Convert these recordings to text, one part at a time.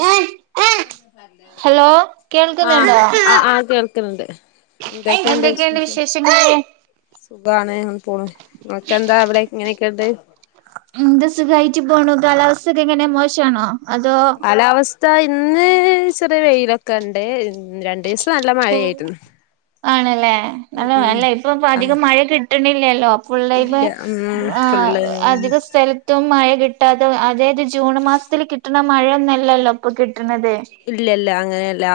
ഉ. കേൾക്കുന്നുണ്ടോ ആഹ് ആഹ് കേൾക്കുന്നുണ്ട് എന്തൊക്കെയണ്ട് എന്തൊക്കെയുണ്ട് വിശേഷം വിശേഷങ്ങള് സുഖമാണ്ങ്ങ പോണു നിങ്ങക്കെന്താ അവിടെ ഇങ്ങനെയൊക്കെ ഉണ്ട് എന്ത സുഖായിറ്റ് പോണു കാലാവസ് ഒക്കെ എങ്ങനെ മോശാണോ. അതോ കാലാവസ്ഥ ഇന്ന് ചെറിയ വെയിലൊക്കെ ഒണ്ട് രണ്ടിസം. നല്ല മഴയായിരുന്നു. ആണല്ലേ ഉം നല്ല ഉം നല്ല ഇപ്പൊ ഇപ്പ ആഹ് അധികം മഴ കിട്ടണില്ലല്ലോ. ഫുള്ളമ്മ് ഇല്ല ഉം ആഹ് ഫുള്ള് അധിക സ്ഥല എറ്റവും മഴ കിട്ടാതെ അതായത് ജൂൺ മാസത്തിൽ കിട്ടണ മഴയൊന്നല്ലല്ലോ ഇപ്പൊ കിട്ടണതെ ഇല്ല ഇല്ല അങ്ങനെഅല്ല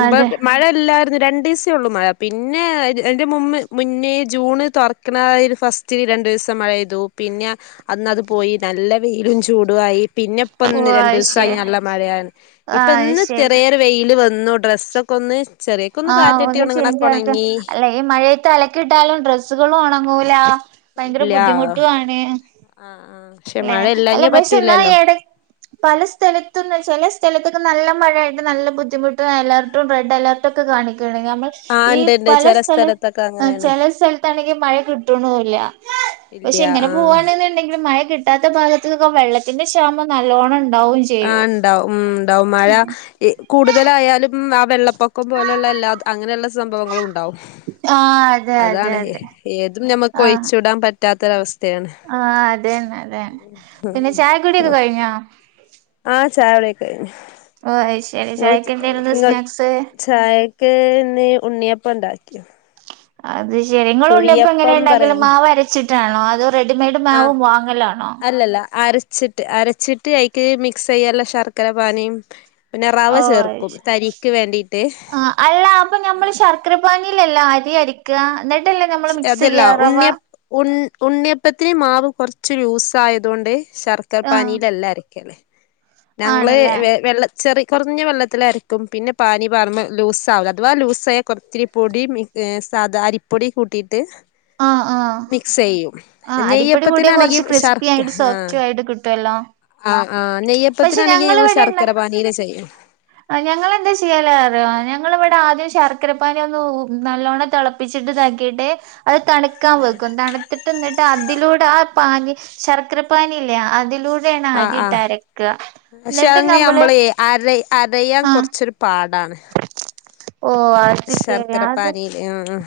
ഇപ്പ മഴല്ലാരുന്നു രണ്ടിസ്‌ ഉള്ളൂ മഴ പിന്നെ എൻ്റെ മുമേ മുന്നേ ജൂണ് തുറക്കണ ഒരു ഫസ്റ്റ് രണ്ടുസം മഴ പെയ്തു. പിന്നെ അന്ന അത് പോയി നല്ല വെയിലും ചൂടു ആയി. പിന്നെ ഓ ഇപ്പൊന്ന് അയ്ശരി രണ്ടുസായി നല്ല മഴയാണ് ഇപ്പൊ ആഹ് ഇന്ന് അയ്ശരി തെറിയർ വെയില് വന്നു ഡ്രസ്സ് ക്ക്‌ ഒന്ന് ചെറിയൊക്കൊന്ന് ആഹ് കാറ്റിട്ടി ഒന്ന് ഒണങ്ങണ ചേഞ്ച് ആക്ക ഒണങ്ങി അല്ല ഈ മഴയത്ത് അലക്കി ഇട്ടാലും ഡ്രസ്സുകളും ഒണങ്ങൂല ഭയങ്കര ഇല്ല ആഹ് ബുദ്ധിമുട്ടു ആണ് ആഹ് പക്ഷെ അല്ലേ മഴ അല്ല ഇല്ലാഞ്ഞ പക്ഷേന്ന പറ്റൂലല്ലോ എടെ പല സ്ഥലത്തുന്ന ചില സ്ഥലത്തൊക്കെ നല്ല മഴായിട്ട് നല്ല ബുദ്ധിമുട്ടും അലേർട്ടും റെഡ് അലേർ ട്ടോക്കെ കാണിക്കന്ന് നമ്മൾ ആഹ് ഈ ഉണ്ട് ഉണ്ട് പല ചില സ്ഥല സ്ഥലത്തൊക്കെ ആഹ് അങ്ങനെയാണ് ചില സ്ഥലത്താണെങ്കി മഴ കിട്ടണൂഇല്ല ഇല്ല പക്ഷെ ഇങ്ങനെ ആഹ് പോവാണെന്നുണ്ടെങ്കിൽ മഴ കിട്ടാത്ത ഭാഗത്തക്കൊ വെള്ളത്തിന്റെ ക്ഷാമം നല്ലോണ്ണം ഉണ്ടാവും ആഹ് ചെയ്യും ഒണ്ടാവും ഉം ഉണ്ടാവും മഴ ഇ കൂടുതലായാലും ആ വെള്ളപ്പൊക്കം പോലുള്ള എല്ലാത് അങ്ങനെയുള്ള സംഭവങ്ങളും ഉണ്ടാവും ആഹ് അതെ അതെ അതാണ്ഹേ അതെ ഏതും നമുക്ക് ആഹ് ഒഴിച്ചുവിടാൻ പ പറ്റാത്തൊരവസ്‌ ആഹ് അതെന്നെ അതെന്നെ പിന്നെ ചായ കുടി ഓക്കെ കഴിഞ്ഞോ ആഹ് ചായകുടിക്കെ കഴിഞ്ഞു ഓഹ് ആയ് ശരി ചായക്കെണ്ടായിരുന്ന് സ്നാക്സ് ചായക്ക്‌ ഇന്ന് ഉണ്ണിയപ്പം ഉണ്ടാക്കിയ അത് ശരി ഇങ്ങള് ഉണ്ണിയപ്പം എങ്ങനെ ഉണ്ടാക്കല് പറയും മാവ് അരച്ചിട്ടാണോ അതോ റെഡിമെയഡ് മാവ് ആഹ് വാങ്ങലാണോ അല്ലല്ല അര ച്ചിട്ട് അരച്ചിട്ട് അയിക്ക് മിക്സ് ചെയ്യല്ല ശർക്കര പാനീം പിന്നെ റവ ഓ ചേർക്കും തരിക്ക് വേണ്ടിട്ട് ചർക്കര പാനീലെല്ലാ അരി അരിക്ക എന്നിട്ടല്ലേ നമ്മള് മിക്സ് ചെയ്യാ റവാ ഉണ് ഉണ്ണിയപ്പത്തിന് മാവ് കുറച്ച് ലൂസ് ആയതുകൊണ്ട് ശർക്കര ആഹ് പാനീയിലല്ല അര ക്കല്ലേ ഞങ്ങളെ ആണല്ലേ വെ വെള്ള ചെറി കുറഞ്ഞ വെള്ളത്തിൽ അരക്കും പിന്നെ പാനി പറുമ്പോ ലൂസ ആവില്ല അഥവാ ലൂസായൽ കുറ ഇച്ചിരി പൊടി മി ഏഹ് സാധാ അരിപ്പൊടി കൂട്ടിട്ട് ആഹ് ആഹ് മിക്സ്യ്യും ആഹ് അരിപ്പൊടി കൂടിയാ നെയ്യപ്പത്തിനാണെങ്കി കുറച്ച് ക്രിസ്പി ശർക്ക് ആയിട്ട് ആഹ് സോഫ്റ്റും ആയിട്ട് കിട്ടുവല്ലോ ആഹ് ആഹ് പക്ഷെ നെയ്യപ്പത്തിനാണെങ്കി ഞങ്ങൾ ഞങ്ങളിവിടെ ഇണ്ട ശർക്കര പാനീയില് ചെയ്യും ആഹ് ഞങ്ങള് എന്താ ചെയ്യാല അറിയോ ഞങ്ങള് ഇവിടെ ആദ്യം ശർ ക്കരപ്പാനി ഒന്ന് നല്ലോണ്ണം തിളപ്പിച്ചിട്ട് താക്കിട്ട് അത് തണുക്കാൻ വെക്കും തണു ത്തിട്ട് എന്നിട്ട് അതിലൂടെ ആ പാനി ശർക്കര പാനി ഇല്ലേ അതിലൂടെയാണ് ആഹ് അരി ആഹ് പക്ഷേങ്ങനെ അമ്പളെ അരെ അരയാൻ ആഹ് കുറച്ചൊരു പാടാണ് ഓഹ് അ ശർക്കര പാനീയില് ആഹ് ആഹ്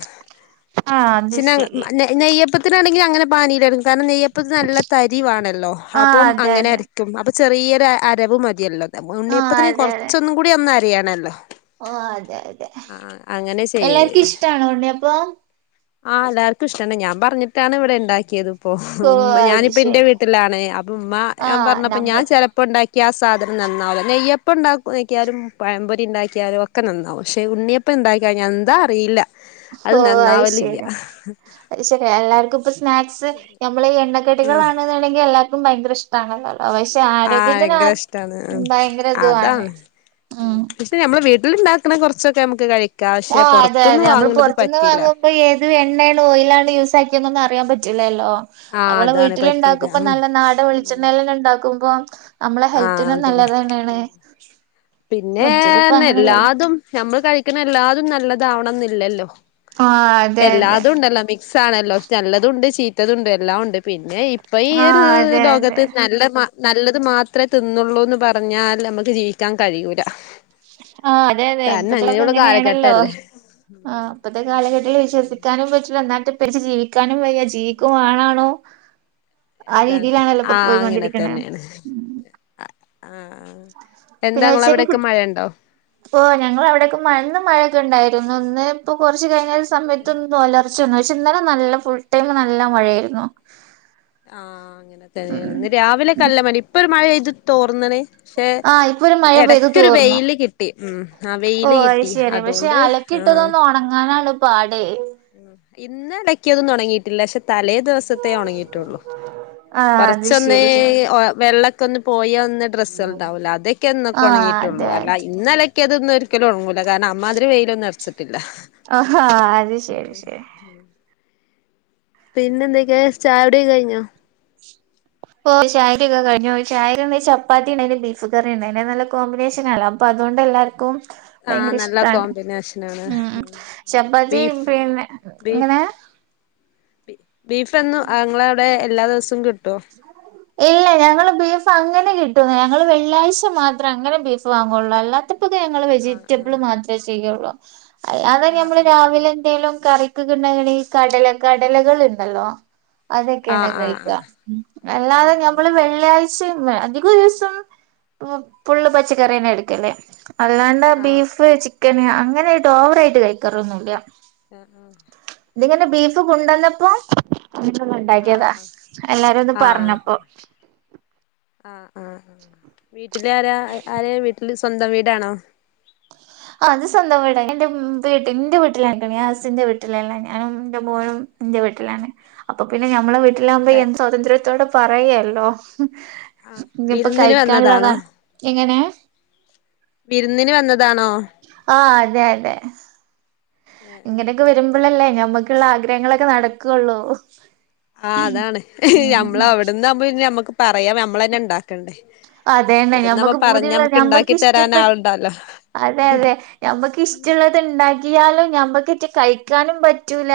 ആഹ് അത് ചിന്നങ്ങ് ഉം ശരി നെ നെയ്യപ്പത്തിനാണെങ്കിൽ അങ്ങനെ പാനീല് എടുക്കും കാരണം നെയ്യപ്പത്തിന് നല്ല തരിവാണല്ലോ ആഹ് അപ്പം അതെ അങ്ങനെ അതെ അര ക്കും അപ്പൊ ചെറിയൊര അരവ് മതിയല്ലോ ആഹ് ഉണ്ണിയപ്പത്തിന് അതെ അതെ കുറച്ചൊന്നും കൂടി ഒന്ന് അരയണല്ലോ ഓഹ് അതെ അതെ അങ്ങനെ ചെയ്യല് എല്ലാർക്കും ഇഷ്ടാണോ ഉണ്ണി അപ്പം? ആഹ് എല്ലർക്കും ഇഷ്ടാണ് ഞാൻ പറഞ്ഞിട്ടാണ് ഇവിടെ ഉണ്ടാക്കിയത്. ഉം ഓഹ് അത് ഞാനിപ്പ എന്റെ ശരി വീട്ടിലാണ് അപ്പ ഉമ്മ ഞാൻ ആഹ് പറഞ്ഞപ്പോ ഞാൻ നമ്മൾ ചിലപ്പോ ഇപ്പം ഉണ്ടാക്കിയ ആ സാധനം നന്നാവില്ല നെയ്യപ്പം ഉണ്ടാക്കിയാലും പഴം പൊരി ഉണ്ടാക്കിയാലും ഒക്കെ നന്നാവും പക്ഷേ ഉണ്ണിയപ്പം ഉണ്ടാക്കിക്കയിഞ്ഞ എന്താ അറിയില്ല അത് ഓഹ് നന്നാവലില്ല. ശരി പക്ഷെ എല്ലാർക്കും ഇപ്പൊ സ്നാക്സ് നമ്മ ഈ എണ്ണക്കടികൾ ആണുന്നണെങ്കിൽ എല്ലാവർക്കും ഭയങ്കര ഇഷ്ടാണല്ലേ. പക്ഷേ ആഹ് ആരോഗ്യത്തിന് ഭയങ്കര ഇഷ്ടാണ് ഭയങ്കര ഇതുാണ് ഉം. പിന്നെ നമ്മൾ വീട്ടിലുണ്ടാക്കണ കുറച്ചൊക്കെ നമുക്ക് കഴിക്കാം പക്ഷെ പുറത്തൊന്നും വാങ്ങന്നത് പറ്റില്ല. ഇപ്പൊ ഏത് എണ്ണയാണ് ഓയിലാണ് യൂസാക്കിയതൊന്നും അറിയാൻ പറ്റില്ലല്ലോ. ആഹ് നമ്മള അതാണ് വീട്ടില് പറ്റില്ല ഉണ്ടാക്കുമ്പ ഉം നല്ല നാടൻ വെളിച്ചെണ്ണയിൽന്നെ ഉണ്ടാക്കുമ്പോ നമ്മളെ ആഹ് ഹെൽത്തിനും നല്ലതന്നെണ്. പിന്നെ ന്ന് എല്ലാതും ഞമ്മൾ കഴിക്കുന്ന എല്ലാതും നല്ലതാവണം എന്നില്ലല്ലോ ആ അതെ അതെ എല്ലാതും ഉണ്ടല്ലോ മി ക്സ് ആണല്ലോ നല്ലതുണ്ട് ചീത്തതുണ്ട് എല്ലാം ഉണ്ട് പിന്നെ ഇപ്പൊ ഈ ആ ഒരു അതെ അതെ ലോകത്ത് നല്ല മാ നല്ലത് മാത്രമേ തിന്നള്ളൂന്ന് പറഞ്ഞാൽ നമുക്ക് ജീവിക്കാൻ കഴിയൂല. ആഹ് അതെ അതെ കാരണം ഇപ്പത്തോക്കെ അങ്ങനെയുള്ള എങ്ങനെണല്ലോ. കാലഘട്ടല്ലേ ആ ഇപ്പത്തെ കാലട്ടത്തിൽ വിശ്വസിക്കാനും പറ്റില്ല എന്നാപ്പറ്റേ ജീവിക്കാനും വയ്യ ജീവിക്കുവാണാണും. ആ അതാണ് രീതിയിലാണല്ലോ പ്പൊ ആഹ് അങ്ങനെ പോയികൊണ്ടിരിക്കണ. തന്നെയാണ് ആഹ് എന്താങ്ങള അവിടെക്കെ മഴ ഉണ്ടോ? ഓഹ് ഞങ്ങൾ അവിടെയൊക്കെ മഴ ന്ന് മഴയൊക്കെ ഉണ്ടായിരുന്നു ഒന്ന് ഇപ്പൊ കുറച്ച് കഴിഞ്ഞൽ സമയത്തൊന്നും ഒലർ ർച്ച ക്ഷേ ന്നലെ നല്ല ഫുൾ ടൈമ് നല്ല മഴയായിരുന്നു. ആഹ് ഉം അങ്ങനൊക്ക രാവിലെ കല്ല മഴ ഇപ്പൊ ഒരു മഴയെയ്തു തോർന്നണ്. പക്ഷെ ആഹ് ഇപ്പൊ ഒരു മഴ പെയ്തു ഇടക്കൊരു തോർന്നു വെയില് കിട്ടി ഉം ആ വെയില് കിട്ടി അതുകൊണ്ട് കിട്ടതൊന്ന് ഉണങ്ങാനാണ് പാട്. ഇന്ന ഇട [unintelligible] ന്നും ഉണങ്ങിയിട്ടില്ല പക്ഷെ തലേ ദിവസത്തേ ഉണങ്ങിട്ടുള്ളു. ആഹ്. അത് കുറച്ചൊന്ന് ശരി വെള്ളമൊക്കെ ഒന്ന് പോയാൽ ഒന്ന ഡ്രസ്സൾ ണ്ടാവല്ലോ അതൊക്കെ ഒക്ക ആഹ് ഉണങ്ങിട്ട്ണ്ട്. ള്ളൂ അതെ അതെ അല്ല ഇന്നലക്യാതൊന്നും ഒരിക്കലും ഉണങ്ങൂല കാരണം അമാതിരി വെയിലൊന്നും അറച്ചിട്ടില്ല. ആഹാ അത പിന്നെ എന്തൊക്കെയാ ചായൊടി ക്കെ കഴിഞ്ഞോ? ഓഹ് ചായയൊടിക്കെ കഴഞ്ഞു ചായക്ക് ന്താ ചപ്പാത്തി ഉണ്ടന്ന് ബീഫ് കറി ഉണ്ട് അത് നല്ല കോമ്പിനേഷനല്ലോ അപ്പൊ അതുകൊണ്ട് എല്ലാവർക്കും ആഹ് ഭയങ്കര നല്ല ഇഷ്ടാണ് കോമ്പിനേഷനാണ് ഉം ചപ്പാത്തി ബീഫ് പിന്നെ ഇങ്ങനെ ബീഫ്ന്നും ങ്ങള അവിടെ എല്ലാ ദിവസവും കിട്ടുവോ? ഇല്ല ഞങ്ങള് ബീഫ് അങ്ങനെ കിട്ടൂന്നുല്ല ഞങ്ങള് വെള്ളിയാഴ്ച മാത്രമേ അങ്ങനെ ബീഫ് വാങ്ങള്ളൂ അല്ലാത്ത ഞങ്ങൾ ആഹ് വെജിറ്റബിൾ മാത്രമേ ചെയ്യുള്ളൂ അല്ലാതെ ആഹ് നമ്മൾ രാവിലെ ആഹ് എന്തെിലും കറി [unintelligible] ണ്ടങ്ങണെ ഈ കടല കടലകൾ ഉണ്ടല്ലോ അതൊക്കെ ഏണ് കഴിക്കുക ആഹ് അല്ലാതെ ആഹ് നമ്മള് ആഹ് വെള്ളിയ അധിക ദിവസം ഫുള് പച്ചക്കറിന്നെ എടുക്കല് അല്ലാണ്ട് ആഹ് ആഹ് ബീഫ് ചിക്കന് അങ്ങനെ ഓവറെയിട്ട് കഴിക്കാറൊന്നുംല്ല. ആഹ്. ഇതിങ്ങനെ ബീഫ് കൊണ്ടന്നപ്പോ [unintelligible] ആഹ് ഉണ്ടാക്കിയതാ ആഹ് എല്ലാരും ഒന്ന് ആഹ് ആഹ് പറഞ്ഞപ്പോ. ആഹ് ആഹ് വീട്ടിലാരാ ആരാ വീട്ടില് സ്വന്തം വീടാണോ ആ അത് സ്വന്തം വീടാ എന്റെ വീട്ടി ഇന്റെ വീട്ടിലാ ഞാ ഹസിന്റെ വീട്ടിലല്ലേ ഞാനും എന്റെ മോനും ഇൻ്റെ വീട്ടിലാണ് അപ്പൊ പിന്നെ ഞമ്മളെ വീട്ടിലാമ്പോ എൻ സ്വാതന്ത്ര്യത്തോടെ പറയാലോ ആഹ് ഇനിപ്പോ വിരുന്നിന് കഴിക്കാനുള്ളതാ വന്നതാണോ എങ്ങനെ വിരുന്നിന് വന്നതാണോ ആഹ് അതെ അതെ ഇങ്ങനെയൊക്കെ വരുമ്പളല്ലേ ഞമ്മുക്കുള്ള ആഗ്രഹങ്ങളൊക്കെ നടക്കുള്ളൂ ആ അതാണ് ഉം ഞമ്മള അവിടന്നാമ്പോ ഈ ഞമ്മക്ക് പറയാം നമ്മളന്നെ ഇണ്ടാക്കണ്ടേ അതന്നെ ഇവിടന്ന് നമ്മ ഞമ്മക്ക് പറഞ്ഞാ പൂതിയുള്ള ഞമ്മക്ക് ഇണ്ടാക്കി തരാൻ ഇഷ്ടപ്പെട്ട ആളുണ്ടല്ലോ അതെ അതെ അമ്മക്ക് ഇഷ്ടള്ള ഇണ്ടാക്കിയാല് ഞമ്മക്ക് കഴിക്കാനും പറ്റുല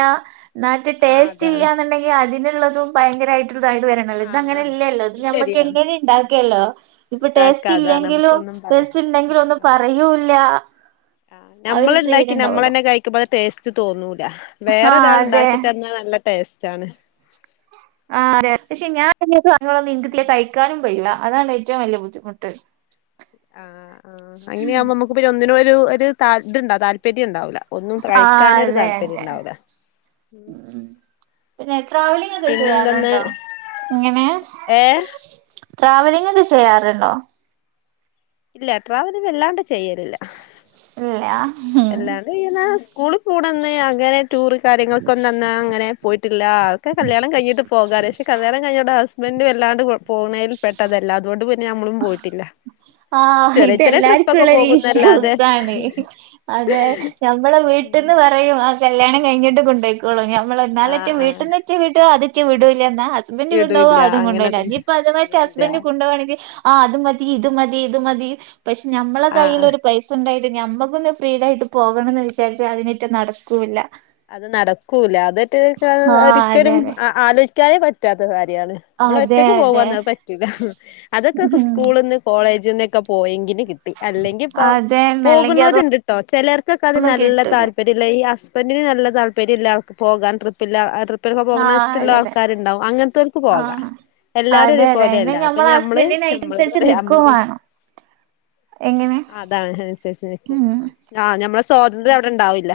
എന്നാട്ട് ആഹ് ടേസ്റ്റ് അതാണ് ഇല്ലാന്നുണ്ടെ അതിനുള്ളതും ഭയങ്കരേയിട്ട് ഇള്ളതായിട്ട് വരണല്ലോ ഇത് ആഹ് അങ്ങനെ ആഹ് ഇല്ലല്ലോ ഇത് അത് നമ്മക്ക് ശരിയാണ് എങ്ങനെ ഇണ്ടാക്കില്ലോ ഇപ്പൊ ഇണ്ടാക്ക ടേസ്റ്റ് അതാണ് ഇല്ലെങ്കിലും നമുക്കൊന്നും പറയാ ടേസ്റ്റ് ഇണ്ടെങ്കിലും ആഹ് ഒന്നും ആഹ് പറയൂല്ല ആഹ് ആ ഒരു ഫ്രീഡം ഞമ്മളിണ്ടാക്കി ഇണ്ടാവല്ലോ ഞമ്മളന്നെ കഴി അത് ടേസ്റ്റ് തോന്നൂല ആഹ് വേറൊരാൾ അതെ ഇണ്ടാക്കി തന്ന നല്ല ടേസ്റ്റാണ് ആ അതെ പക്ഷെ ഞാ [unintelligible] കഴിക്കാനും കയൂല്ല അതാണ് ഏറ്റവും വലിയ ബുദ്ധിമുട്ട് ആഹ് ആഹ് അങ്ങനെയാമ്പോ നമുക്ക് ഒന്നിനും ഒരു ഒരു ഇത്ണ്ടാ താല്പര്യം ഇണ്ടാവില്ല ഒന്നും ആഹ് കയ്ക്കാനൊരു അതെ താല്പര്യം അതെ ഇണ്ടാവൂല ഉം പിന്നെ ട്രാവലിംഗ് ഒക്കെ പിന്നെന്തന്ന് ചെയ്യാറുണ്ടോ ഇങ്ങനെ ഏഹ് ട്രാവലിംഗ് ഒക്കെ ചെയ്യാറുണ്ടോ ഇല്ല ട്രാവല് അല്ലാണ്ട് ചെയ്യലില്ല ഇല്ല മ് [unintelligible] സ്കൂളി പോണന്ന് അങ്ങനെ ടൂറ് കാര്യങ്ങൾക്കന്ന അന്ന് അങ്ങനെ പോയിട്ടില്ല ഒക്കെ കല്യാണം കഴിഞ്ഞിട്ട് പോകാ പക്ഷെ കല്യാണം കഴിഞ്ഞിട്ട് പോകാലെ പക്ഷെ ഹസ്ബൻ്റ് വല്ലാണ്ട് പോന്നേൽ പെട്ടതല്ല അതൊണ്ട് ഞമ്മളും പോയിട്ടില്ല ആഹ് ചെറിയ ചെറിയ ട്രിപ്പൊക്കെ ഇതെല്ലാർക്കുള്ളൊരു പോകുന്നല്ലാതെ ഇഷ്യൂസാണ് അതെ ഞമ്മള വീട്ട്ന്ന് പറയും ആ കല്യാണം കഴിഞ്ഞിട്ട് കൊണ്ടോയി ളു ഞമ്മള് ആഹ് എന്നാലെറ്റും ആഹ് വീട്ടിൽന്നെച്ചെ വിടോ അതെച്ച് വിടൂല്ല എന്നാ ഹസ്ബൻ്റ് കൊണ്ടോവോ ഇടൂല്ല അതും അങ്ങനെ കൊണ്ടോയില്ല ഇനി തന്നെ അപ്പ അത് മറ്റേ അതൊന്നുല്ല ഹസ്ബൻ്റ് കൊണ്ടു പോവാണെങ്കി ആ അത് മതി ഇത് മതി ഇത് മതി പക്ഷെ നമ്മളെ ആഹ് ആഹ് കയ്യിലൊരു പൈസുണ്ടായിട്ട് ഞമ്മക്കൊന്ന് ഫ്രീഡായിട്ട് പോകണംന്ന് വിചാരിച്ച അതിറ്റം നടക്കൂല അത് നടക്കൂല അതട്ട് ആഹ് അതെ ഒരിക്കലും അതെ ആലോചിക്കാനേ പറ്റാത്ത കാര്യാണ് നമ്മള് അതെ ഒറ്റക്ക് അതെ പോവാന്ന അത് പറ്റൂല്ല അതൊക്കെ ഉം സ്കൂളിന്ന് കോളേജിന്നൊക്കെ പോയെങ്കില് കി അല്ലെങ്കിപ്പ അതന്നെ അല്ലെങ്കി പോകുന്നോരുണ്ട്ട്ടോ ചിലർക്കൊക്കെ അത് അതൊന്നും നല്ല കിട്ടൂല താല്പര്യം ഇള്ള ഈ ഹസബ തിന് നല്ല താല്പര്യല്ല ആൾക്ക് പോകാൻ ട്രിപ്പില്ല ആ ട്രി പ്പൊക്കെ പോകണ ആഹ് ഇഷ്ടള്ള അതെ അതെ ആൾക്കാരുണ്ടാകും അങ്ങൻത്തർക്ക് പോകാം ആഹ് എല്ലാരും ഒരു അതെ അതെ പോലെ പിന്നെ അല്ല ഇപ്പൊ ഞമ്മളെ ഞമ്മള് ഹസ്ബൻഡിന് ഞമ്മളത് അയിനനുസരിച്ച് പറയാ നിക്കും നമ്മത് വേണം എങ്ങനെ അതാണ് അനുസരിച്ച് നിക്കും ഉം ആഹ് ഞമ്മള സ്വാതന്ത്ര്യം അവിടെ ഇണ്ടാവില്ല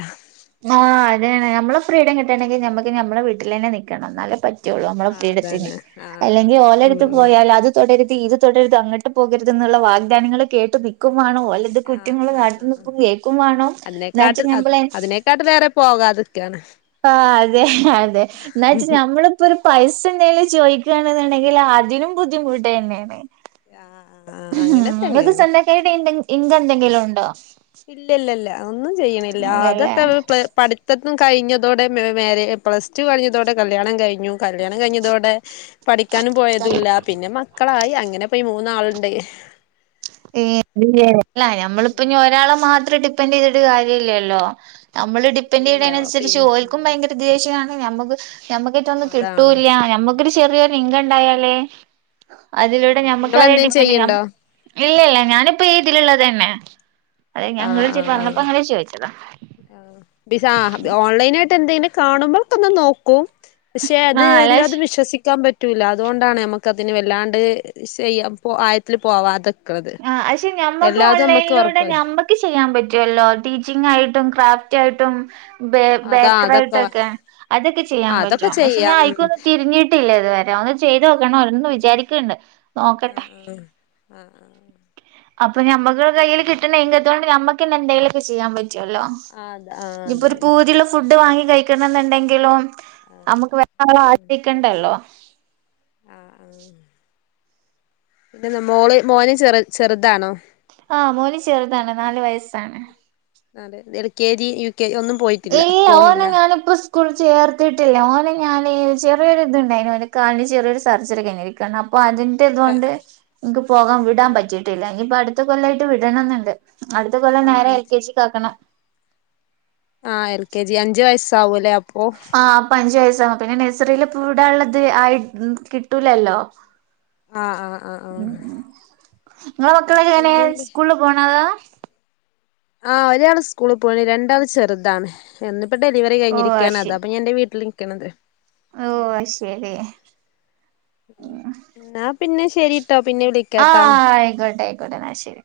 ആഹ് അതെ നമ്മള് ഫ്രീഡം കിട്ടണെങ്കി ഞമ്മക്ക് ഞമ്മളെ വീട്ടിലന്നെ നിക്കണം എന്നാലേ പറ്റ റ്റുള്ളൂ ഞമ്മള ആഹ് ഫ്രീഡത്തിന് അതാണ് ആഹ് ആഹ് അല്ലെങ്കി ഉം ഓലടുത്ത് ഉം പോയാൽ അത് തുടരുത് ഇത് തുടരുത് അങ്ങോട്ട് പോകരുതെന്നുള്ള വാഗ്ദാനങ്ങള് കേട്ടു നിൽക്കുവാണോം ഓല് ഇത് ആഹ് കുറ്റങ്ങള് ആഹ് [unintelligible] ആഹ് ആഹ് തുപ്പും കേൾക്കും വേണോം എന്നാച്ച് നമ്മളെ കേട്ട വേറെ പോകാ അതൊക്കെയാണ് ആഹ് അതെ അതെ എന്താ വച്ചാ നമ്മള് ഇപ്പൊ ഒരു പൈസ എന്തെലും ചോദിക്കുകയാെന്നാണങ്കിലും അതിനും ബുദ്ധിമുട്ട് തന്നെയാണ് ആഹ് ആഹ് അങ്ങനെ തന്നെയാണ് [unintelligible] ഈ എന്തെങ്കിലും ഉണ്ടോ ഇല്ലല്ലല്ല ഒന്നും ചെയ്യണില്ല ഇല്ലല്ലേ അതൊക്കെ പ ത്തും കഴിഞ്ഞതോടെ മരെ പ്ലസ് ടു കഴിഞ്ഞതോടെ കല്യാണം കഴിഞ്ഞു കല്യാണം കഴിഞ്ഞതോടെ പഠിക്കാനും പോയതുല്ല പിന്നെ മക്കളായി അങ്ങനെ ഇപ്പൊ ഈ മൂന്നാളുണ്ട് ഏഹ് അല്ല ഞമ്മളിപ്പ ഇ ഒരാളെ മാത്രം ഡിപ്പെൻഡ് ചെയ്തിട്ട് കാര്യ ഇല്ലല്ലോ നമ്മള് ഡിപ്പെൻഡറ് ഇല്ലല്ല ചെയ്യതിനനുസരിച്ച് പിന്നെ ഓൽക്കും ഉം ഭയങ്കര ദേഷ്യമാണ് നമുക്ക് നമ്മക് ഏറ്റെന്നും അതാണ് കിട്ടൂല്ല ഉം ഞമ്മക്കൊരു ചെറിയ ഇൻകം ഉണ്ടായാലേ അതിലൂടെ ആഹ് ഞമ്മക്ക് ആരെയും നിങ്ങളെന്തേലും ഡിപ്പൻണ്ട് ചെയ്യാം ചെയ്യണ്ടോ ഇല്ല ഇല്ല ഞാനിപ്പോ ഈ ഇതിലുള്ളത് തന്നെ അതെ ആഹ് ഞങ്ങള് ഇങ്ങള് ആഹ് പറഞ്ഞപ്പോ അങ്ങനെ ചോദിച്ചതാ ആഹ് ഓൺലൈനായിട്ട് എന്തെലും കാണുമ്പോൾഒക്കന്ന് നോക്കും പക്ഷെ അത് ആഹ് അല്ല ശ് എല്ലാതും വിശ്വസിക്കാൻ പറ്റു റ്റൂല്ല അതുകൊണ്ടാണ് നമുക്ക് അതിന് വല്ലാണ്ട് ചെയ്യാം ആയിട്ട് പോവാം അത് ആ പക്ഷെ ഞമ്മക്ക് ഓൺലൈനിലൂടെ ഉറപ്പ ഞമ്മക്ക് ചെയ്യാൻ പറ്റല്ലോ ടീച്ചിങ് ആയിട്ടും ക്രാഫ്റ്റ് ആയിട്ടും ബേ അതാ ബേക്കറ ആയിട്ടും അതൊക്കെ ഒക്കെ അതൊക്കെ ചെയ്യാൻ അതൊക്കെ പറ്റും. പക്ഷെ ഞാൻ ചെയ്യാം ഉം അതിക്കൊന്ന് തിരിഞ്ട്ട ട്ടില്ല ഇത് വരെ ഒന്ന് ചെയ്ത് നോക്കണം ഒന്ന് വിചാരിക്ണ്ട് ആഹ് ആഹ് ആഹ ആഹ് അപ്പൊ നമ്മക്ക് കയ്യിൽ കിട്ടണ ഇൻകംത്തോണ്ട് നമ്മുക്ക്ന്നെ എന്തെലുംലോകെ ചെയാൻ പറ്റും റ്റല്ലോ ആഹ് ആഹ് അത ആഹ് ഇനിയിപ്പോ ഒരു അതന്നെ പൂതിയുള്ള ഫുഡ് വാങ്ങി കഴിക്കണ എന്നുണ്ടെങ്കിലും നമുക്ക് വേറആളെ ആശ്രയിക്കണ്ടല്ലോ ആഹ് ആഹ് പിന്നെന്ത മോള് മോന് ചെറ് ചെറുതാണോ ആഹ് മോന് ചെറുതാണ് നാല് വയസ്സാണ് അതെ L K G, U K G ഒന്നും പോയിട്ടില്ല ഏയ് ഓനെ പോണില്ല ഞാനിപ്പം സ് സ്കൂള് ചേർത്തിട്ടില്ല ഓനെ ഞാൻ ചെറിയൊരിതുണ്ടായിനി. ഓന് കാലിന് ചെറിയൊരു സർജറി കഴിഞ്ഞിരിക്കാണ് അപ്പം അതിന് ൻ്റെ ഇതോണ്ട് ഇൻക്ക് പോവാൻ വിടാൻ ആഹ് പറ്റിട്ടില്ല ഇഞ്ഞ് ഇപ്പൊ അടുത്ത കൊല്ലായിട്ട് ട്ട് വിടണന്നുണ്ട് അടുത്ത കൊല്ലം ആഹ് നേരെ എൽ അഞ്ച് കെ ജി ക്കാക്കണം ആഹ് എൽ കെ ജി അഞ്ച് വയസാവുംലെ അപ്പൊ അപ്പം അഞ്ച് വയസ്സാവും പിന്നെ നഴ്സറീല് വിടാള്ളത് ആയി കിട്ടൂലല്ലോ ആഹ് ആഹ് ആഹ് ആഹ് ഇങ്ങളെ മക്കളെക്കെ എങ്ങനെയ പിന്നെന്ത് സ്കൂളില് പോണത ആഹ് ഒരാള് സ്കൂള് പോണ്. രണ്ടാള് ചെറുതാണ് ഒന്നിപ്പം ഡെലിവറി ഓ അത് കഴിഞ്ഞിരിക്കാണ് ശരി അതാപ്പം ഞൻന്റെ വീട്ടിൽ നിക്കണത് ഓ അത്ശരി ഇന്നാ പിന്നെ ശരിട്ടോ പിന്നെ വിളി ആഹ് ആയിക്കോട്ടെ ആയിക്കോട്ടെ എന്നാ ശരി